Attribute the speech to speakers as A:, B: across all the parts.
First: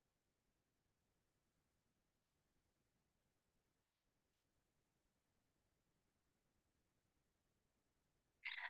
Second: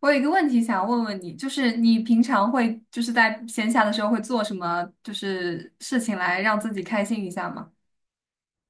A: 我有一个问题想问问你，就是你平常会就是在闲暇的时候会做什么就是事情来让自己开心一下吗？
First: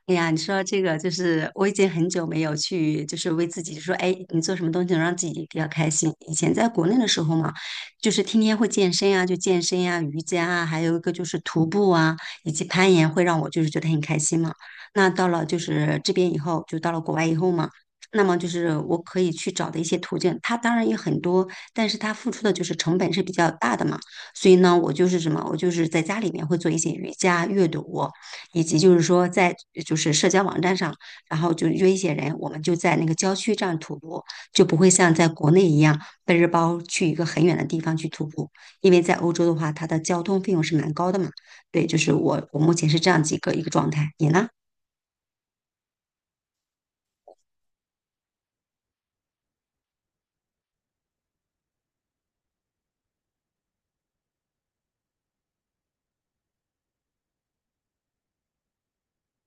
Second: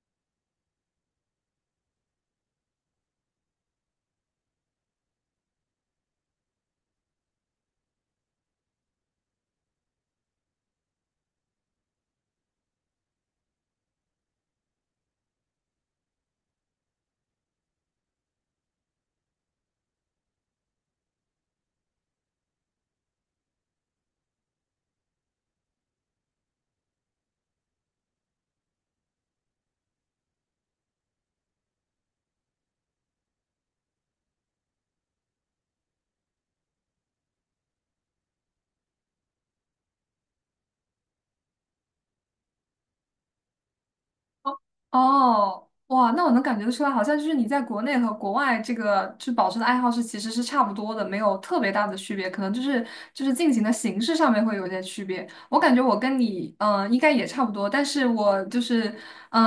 B: 哎呀，你说这个就是我已经很久没有去，就是为自己说，哎，你做什么东西能让自己比较开心？以前在国内的时候嘛，就是天天会健身啊，就健身啊，瑜伽啊，还有一个就是徒步啊，以及攀岩，会让我就是觉得很开心嘛。那到了就是这边以后，就到了国外以后嘛，那么就是我可以去找的一些途径，它当然有很多，但是它付出的就是成本是比较大的嘛。所以呢，我就是在家里面会做一些瑜伽、阅读。以及就是说在社交网站上，然后就约一些人，我们就在那个郊区这样徒步，就不会像在国内一样背着包去一个很远的地方去徒步，因为在欧洲的话，它的交通费用是蛮高的嘛。对，就是我目前是这样几个一个状态，你呢？
A: 哦，哦哇，那我能感觉得出来，好像就是你在国内和国外这个就保持的爱好是其实是差不多的，没有特别大的区别，可能就是进行的形式上面会有一些区别。我感觉我跟你应该也差不多，但是我就是嗯、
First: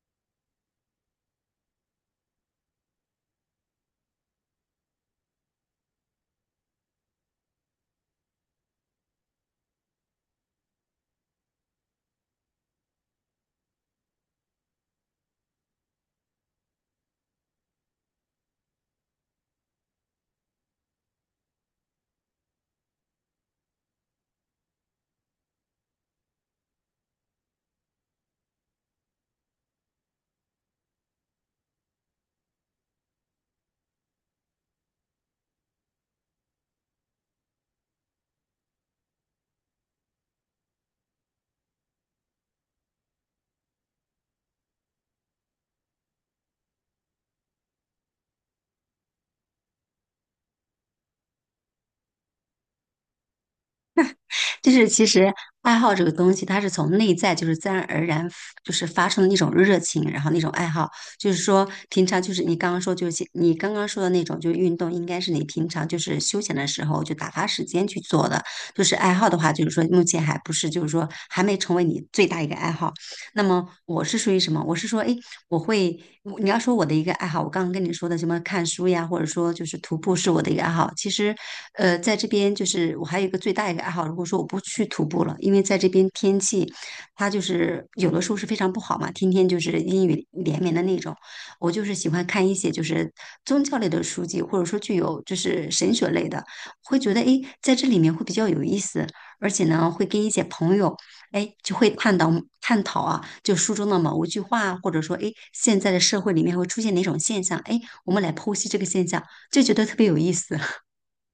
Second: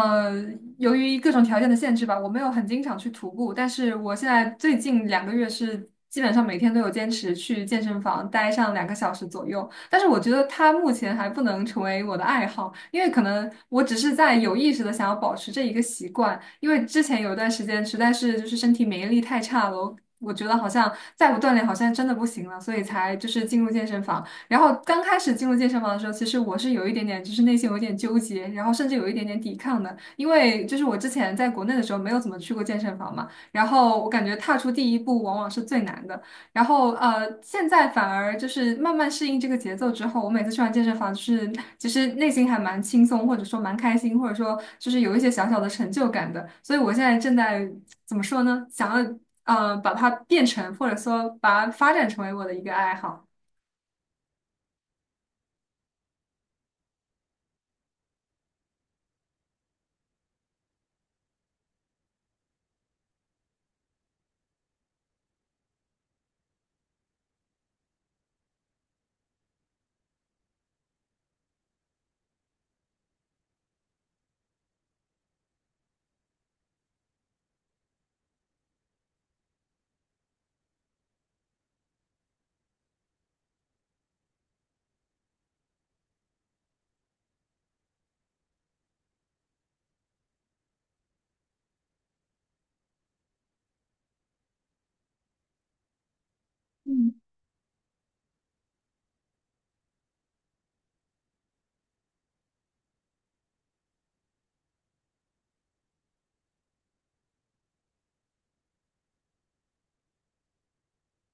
A: 呃由于各种条件的限制吧，我没有很经常去徒步，但是我现在最近两个月是基本上每天都有坚持去健身房待上两个小时左右。但是我觉得它目前还不能成为我的爱好，因为可能我只是在有意识的想要保持这一个习惯，因为之前有一段时间实在是就是身体免疫力太差了，我觉得好像再不锻炼好像真的不行了，所以才就是进入健身房。然后刚开始进入健身房的时候，其实我是有一点点就是内心有一点纠结，然后甚至有一点点抵抗的，因为就是我之前在国内的时候没有怎么去过健身房嘛，然后我感觉踏出第一步往往是最难的。然后现在反而就是慢慢适应这个节奏之后，我每次去完健身房，就是其实内心还蛮轻松，或者说蛮开心，或者说就是有一些小小的成就感的。所以我现在正在怎么说呢？想要把它变成，或者说把它发展成为我的一个爱好。
B: 就是其实爱好这个东西，它是从内在就是自然而然就是发生的那种热情，然后那种爱好，就是说平常就是你刚刚说的那种，就是运动应该是你平常就是休闲的时候就打发时间去做的，就是爱好的话，就是说目前还不是就是说还没成为你最大一个爱好，那么我是属于什么？我是说，哎，我会，我你要说我的一个爱好，我刚刚跟你说的什么看书呀，或者说就是徒步是我的一个爱好。其实，在这边就是我还有一个最大一个爱好，如果说我不去徒步了，因为在这边天气它就是有的时候是非常不好嘛，天天就是阴雨连绵的那种。我就是喜欢看一些就是宗教类的书籍，或者说具有就是神学类的，会
A: 嗯，
B: 觉得哎，诶在这里面会比较有意思，而且呢，会跟一些朋友。哎，就会探讨探讨啊，就书中的某一句话啊或者说，哎，现在的社会里面会出现哪种现象？哎，我们来剖析这个现象，就觉得特别有意思。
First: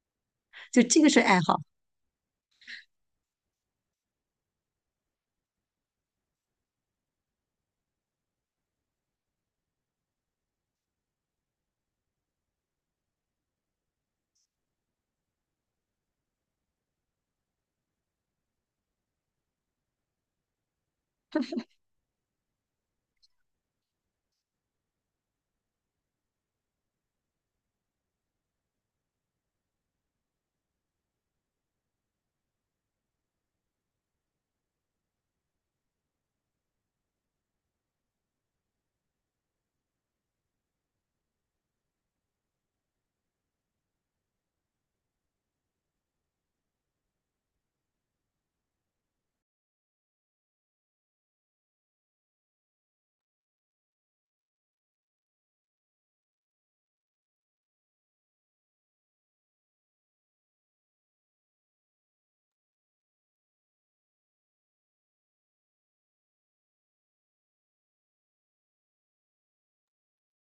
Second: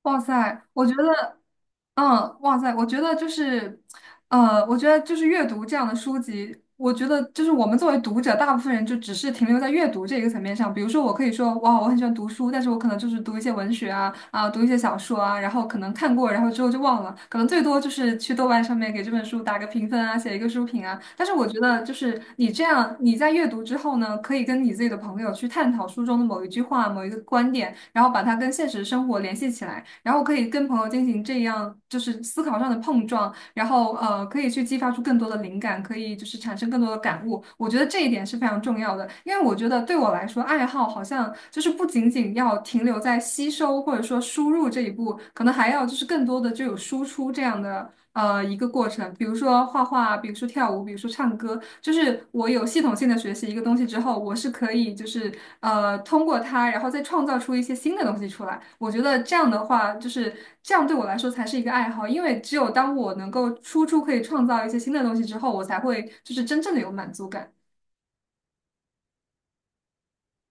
A: 哇塞，
B: 就
A: 我觉
B: 这个是
A: 得，
B: 爱好，
A: 嗯，哇塞，我觉得就是。我觉得就是阅读这样的书籍，我觉得就是我们作为读者，大部分人就只是停留在阅读这一个层面上。比如说，我可以说哇，我很喜欢读书，但是我可能就是读一些文学啊，啊，读一些小说啊，然后可能看过，然后之后就忘了，可能最多就是去豆瓣上面给这本书打个评分啊，写一个书评啊。但是我觉得，就是你这样，你在阅读之后呢，可以跟你自己的朋友去探讨书中的某一句话、某一个观点，然后把它跟现实生活联系起来，然后可以跟朋友进行这样就是思考上的碰撞。然后可以去激发出更多的灵感，可以就是产生更多的感悟。我觉得这一点是非常重要的，因为我觉得对我来说，爱好好像就是不仅仅要停留在吸收或者说输入这一步，可能还要就是更多的就有输出这样的一个过程，比如说画画，比如说。说跳舞，比如说唱歌，就是我有系统性的学习一个东西之后，我是可以就是通过它，然后再创造出一些新的东西出来。我觉得这样的话，就是这样对我来说才是一个爱好，因为只有当我能够输出可以创造一些新的东西之后，我才会就是真正的有满足感。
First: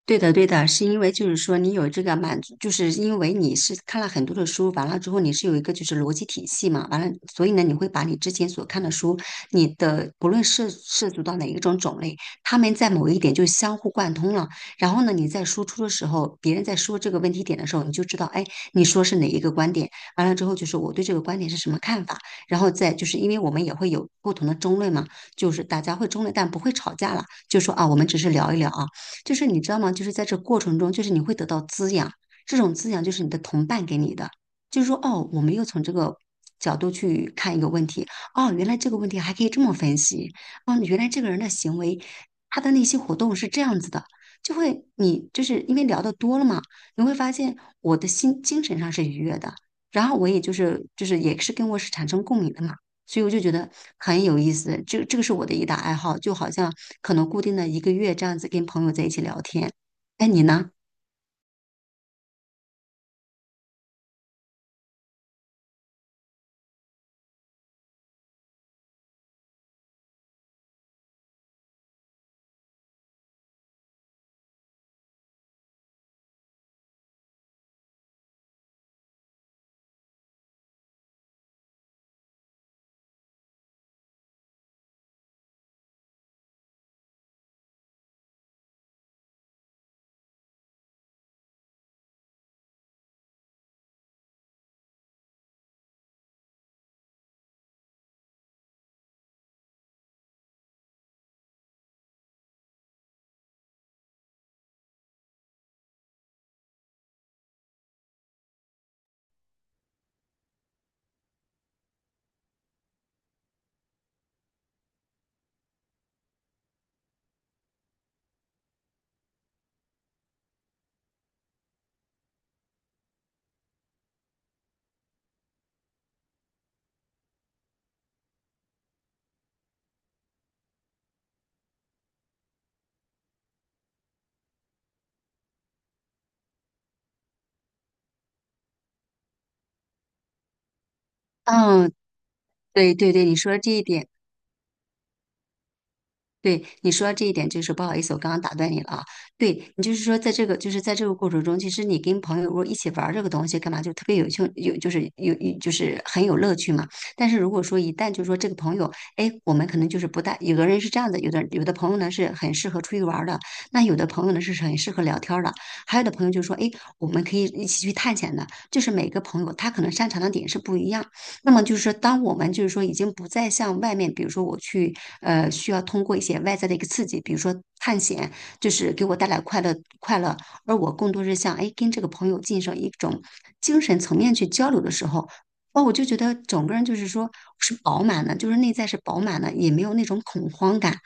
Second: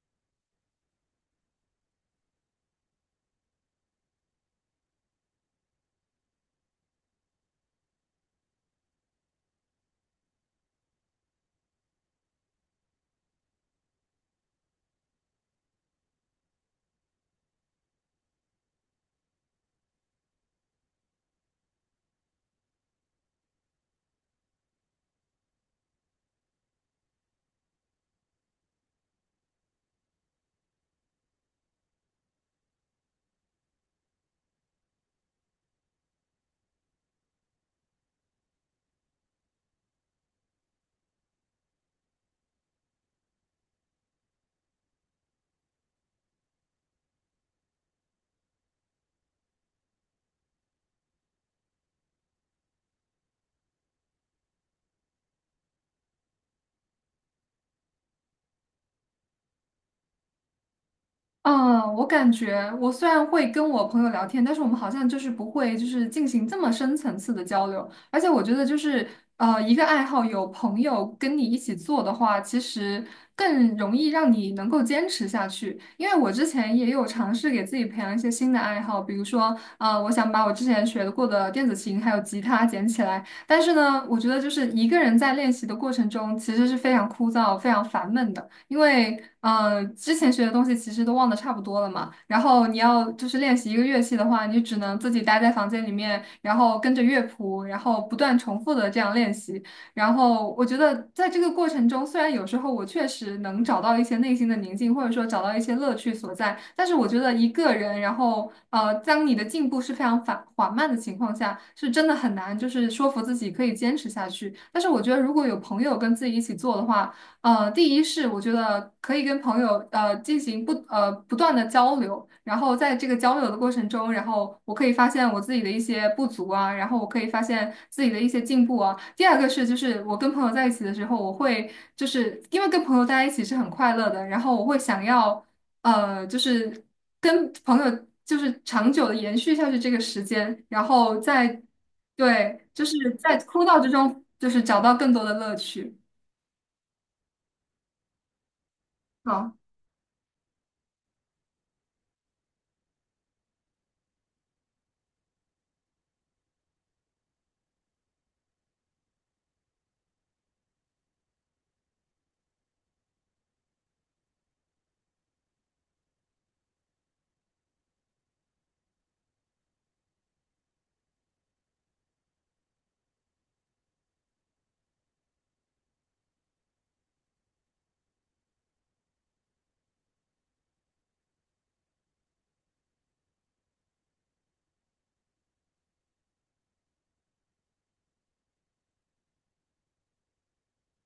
B: 对的，对的，是因为就是说你有这个满足，就是因为你是看了很多的书，完了之后你是有一个就是逻辑体系嘛，完了，所以呢，你会把你之前所看的书，你的不论涉足到哪一种种类，他们在某一点就相互贯通了。然后呢，你在输出的时候，别人在说这个问题点的时候，你就知道，哎，你说是哪一个观点，完了之后就是我对这个观点是什么看法，然后再就是因为我们也会有不同的争论嘛，就是大家会争论，但不会吵架了，就说啊，我们只是聊一聊啊。就是你知道吗？就是在这过程中，就是你会得到滋养，这种滋养就是你的同伴给你的，就是说哦，我们又从这个角度去看一个问题，哦，原来这个问题还可以这么分析，哦，原来这个人的行为，他的那些活动是这样子的。你就是因为聊的多了嘛，你会发现我的心精神上是愉悦的，然后我也就是也是跟我是产生共鸣的嘛。所以我就觉得很有意思。这个是我的一大爱好，就好像可能固定的一个月这样子跟朋友在一起聊天。哎，你呢？
A: 嗯，我感觉我虽然会跟我朋友聊天，但是我们好像就是不会就是进行这么深层次的交流。而且我觉得就是一个爱好有朋友跟你一起做的话，其实更容易让你能够坚持下去。因为我之前也有尝试给自己培养一些新的爱好，比如说我想把我之前学过的电子琴还有吉他捡起来。但是呢，我觉得就是一个人在练习的过程中，其实是非常枯燥、非常烦闷的。因为之前学的东西其实都忘得差不多了嘛。然后你要就是练习一个乐器的话，你只能自己待在房间里面，然后跟着乐谱，然后不断重复的这样练习。然后我觉得在这个过程中，虽然有时候我确实能找到一些内心的宁静，或者说找到一些乐趣所在，但是我觉得一个人，然后当你的进步是非常缓缓慢的情况下，是真的很难，就是说服自己可以坚持下去。但是我觉得如果有朋友跟自己一起做的话，呃，第一是我觉得可以跟朋友进行不断的交流，然后在这个交流的过程中，然后我可以发现我自己的一些不足啊，然后我可以发现自己的一些进步啊。第二个是就是我跟朋友在一起的时候，我会就是因为跟朋友在一起是很快乐的，然后我会想要就是跟朋友就是长久的延续下去这个时间，然后在
B: 嗯，
A: 对就是
B: 对对对，你
A: 在
B: 说的
A: 枯
B: 这
A: 燥
B: 一
A: 之
B: 点。
A: 中就是找到更多的乐趣。
B: 对你说到这一点，就是不好意思，我刚刚打断你了啊。
A: 好。
B: 对你就是说，在这个过程中，其实你跟朋友如果一起玩儿这个东西，干嘛就特别有趣，有就是有有就是很有乐趣嘛。但是如果说一旦就说这个朋友，哎，我们可能就是不大，有的人是这样的，有的朋友呢是很适合出去玩儿的，那有的朋友呢是很适合聊天儿的，还有的朋友就说，哎，我们可以一起去探险的。就是每个朋友他可能擅长的点是不一样，那么就是说，当我们就是说已经不再向外面，比如说我去需要通过一些外在的一个刺激，比如说探险，就是给我带来快乐，而我更多是像，哎跟这个朋友进行一种精神层面去交流的时候。哦，我就觉得整个人就是说是饱满的，就是内在是饱满的，也没有那种恐慌感，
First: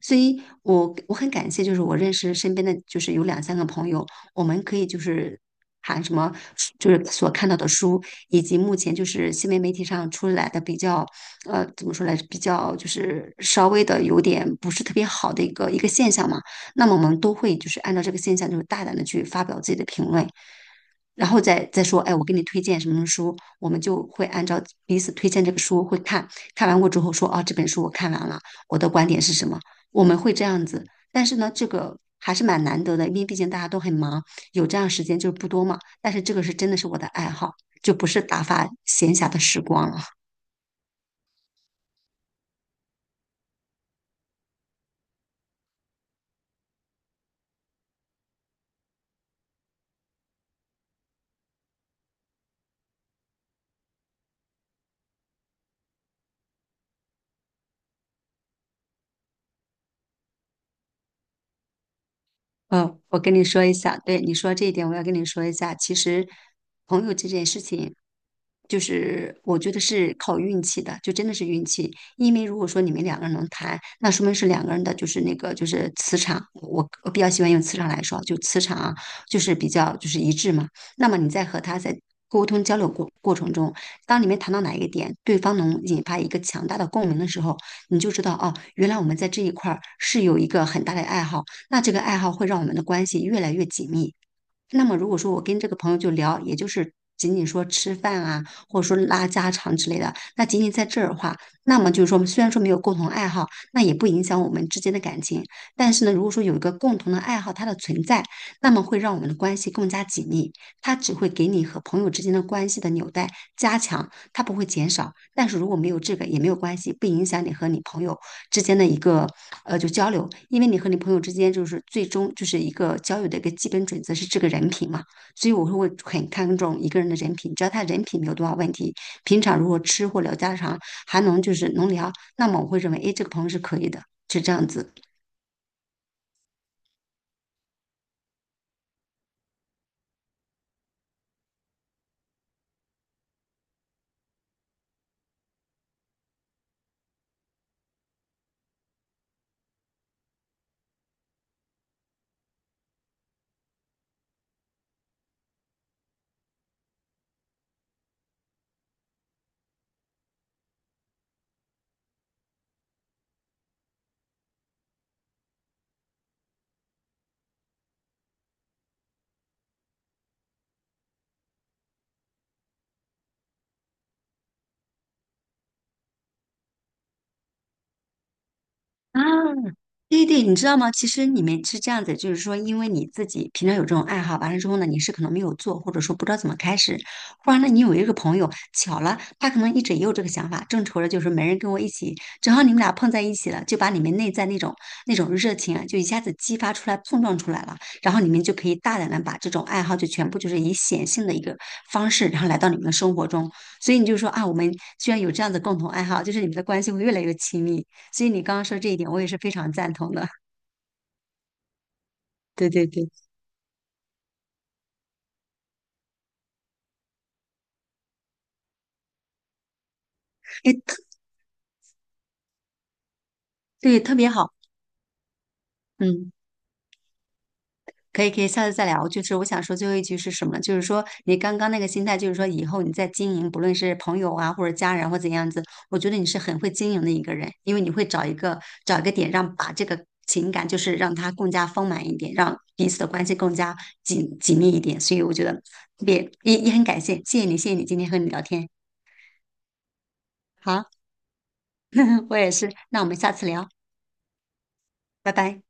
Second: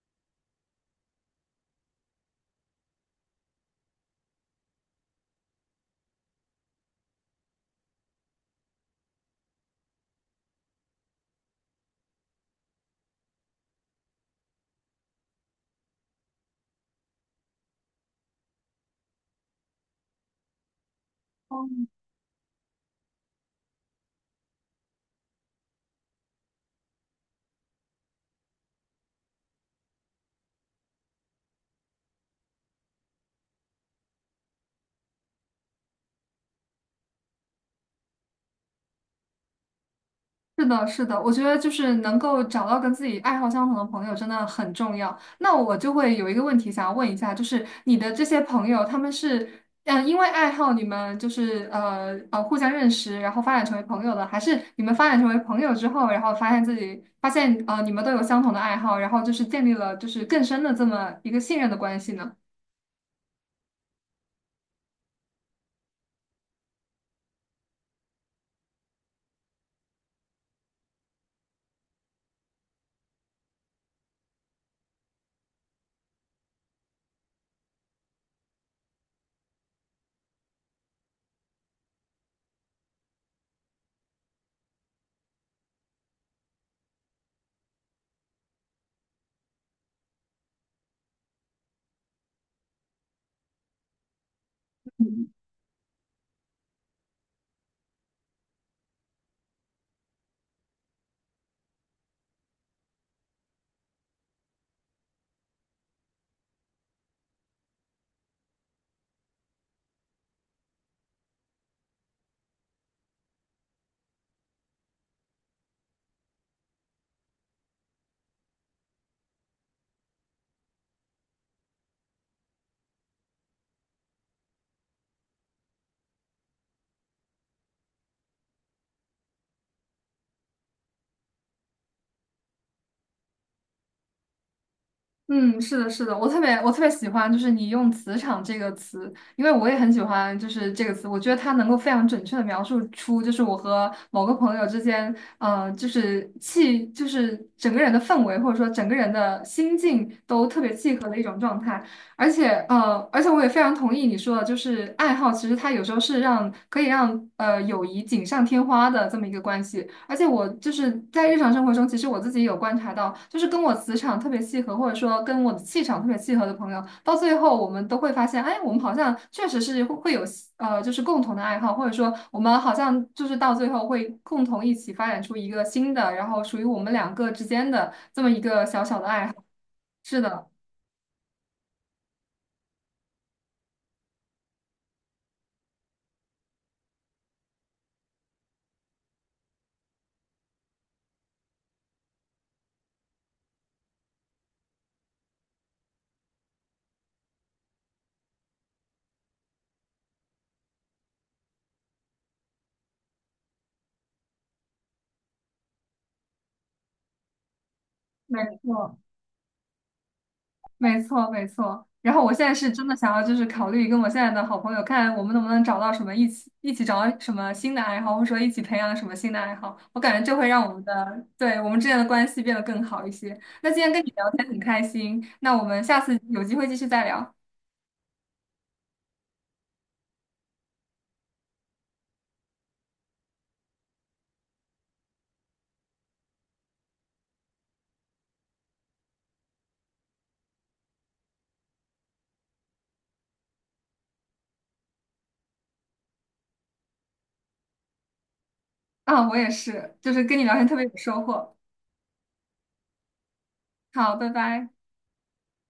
B: 所以我很感谢，就是我认识身边的就是有两三个朋友，我们可以就是谈什么，就是所看到的书，以及目前就是新闻媒体上出来的比较，怎么说来，比较就是稍微的有点不是特别好的一个一个现象嘛，那么我们都会就是按照这个现象，就是大胆的去发表自己的评论。然后再说，哎，我给你推荐什么什么书，我们就会按照彼此推荐这个书会看，看完过之后说，啊，这本书我看完了，我的观点是什么，我们会这样子。但是呢，这个还是蛮难得的，因为毕竟大家都很忙，有这样时间就是不多嘛。但是这个是真的是我的爱好，就不是打发闲暇的时光了。
A: 是的，是的，我觉得就是能够找到跟自己爱好相同的朋友真的很重要。那我就会有一个问题想要问一下，就是你的这些朋友，他们是因为爱好你们就是互相认识，然后发展成为朋友的，还是你们发展成为朋友之后，然后发现自己发现你们都有相同的爱好，然后就是建立了就是更深的这么一个信任的关系呢？
B: 我跟你说一下，对你说这一点，我要跟你说一下。其实，朋友这件事情，就是我觉得是靠运气的，就真的是运气。因为如果说你们两个人能谈，那说明是两个人的，就是那个就是磁场，我比较喜欢用磁场来说，就磁场啊，就是比较就是一致嘛。那么你在和他在沟通交流过程中，当你们谈到哪一个点，对方能引发一个强大的共鸣的时候，你就知道哦，原来我们在这一块儿是有一个很大的爱好。那这个爱好会让我们的关系越来越紧密。那么如果说我跟这个朋友就聊，也就是仅仅说吃饭啊，或者说拉家常之类的，那仅仅在这儿的话，那么就是说虽然说没有共同爱好，那也不影响我们之间的感情。但是呢，如果说有一个共同的爱好，它的存在，那么会让我们的关系更加紧密。它只会给你和朋友之间的关系的纽带加强，它不会减少。但是如果没有这个也没有关系，不影响你和你朋友之间的一个就交流，因为你和你朋友之间就是最终就是一个交友的一个基本准则是这个人品嘛，所以我会很看重一个人的人品，只要他人品没有多少问题，平常如果吃或聊家常还能就是能聊，那么我会认为，哎，这个朋友是可以的，是这样子。
A: 嗯，是的，是的，我特别喜欢，就是你用"磁场"这个词，因为我也很喜欢，就是这个词，我觉得它能够非常准确的描述出，就是我和某个朋友之间，就是气，就是整个人的氛围，或者说整个人的心境都特别契合的一种状态。而且，而且我也非常同意你说的，就是爱好，其实它有时候是让可以让友谊锦上添花的这么一个关系。而且我就是在日常生活中，其实我自己有观察到，就是跟我磁场特别契合，或者说跟我的气场特别契合的朋友，到最后我们都会发现，哎，我们好像确实是会有就是共同的爱好，或者说我们好像就是到最后会共同一起发展出一个新的，然后属于我们两个之间的这么一个小小的
B: 啊，
A: 爱好。是
B: 对对，
A: 的，
B: 你知道吗？其实你们是这样子，就是说，因为你自己平常有这种爱好，完了之后呢，你是可能没有做，或者说不知道怎么开始，忽然呢，你有一个朋友巧了，他可能一直也有这个想法，正愁着就是没人跟我一起，正好你们俩碰在一起了，就把你们内在那种热情啊，就一下子激发出来、碰撞出来了，然后你们就可以大胆的把这种爱好就全部就是以显性的一个方式，然后来到你们的生活中，所以你就说啊，我们居然有这样的共同爱好，就是你们的关系会越来越亲密。所以
A: 没
B: 你刚刚说这一
A: 错。
B: 点，我也是非常赞同的。
A: 没错，没错。然后我现在
B: 对
A: 是真
B: 对
A: 的
B: 对，
A: 想要，就是考虑跟我现在的好朋友，看我们能不能找到什么一起找到什么新的爱好，或者说一起培养什么新的爱好。我感觉这会让我
B: 哎，
A: 们的，对，我们之间的关系变得更好一些。那今天
B: 对，
A: 跟你
B: 特别
A: 聊天
B: 好，
A: 很开心，那我们下次
B: 嗯，
A: 有机会继续再聊。
B: 可以可以，下次再聊。就是我想说最后一句是什么呢就是说你刚刚那个心态，就是说以后你在经营，不论是朋友啊，或者家人或怎样子，我觉得你是很会经营的一个人，因为你会找一个点，让把这个情感就是让它更加丰满一点，让彼此的关系更加紧密一点。所以我觉得特别也很感谢，谢谢你，谢谢你今天和你聊天。
A: 啊，我也是，就是跟你聊天特别
B: 好，
A: 有收获。
B: 我也是，那我们下次聊，
A: 好，拜拜。
B: 拜拜。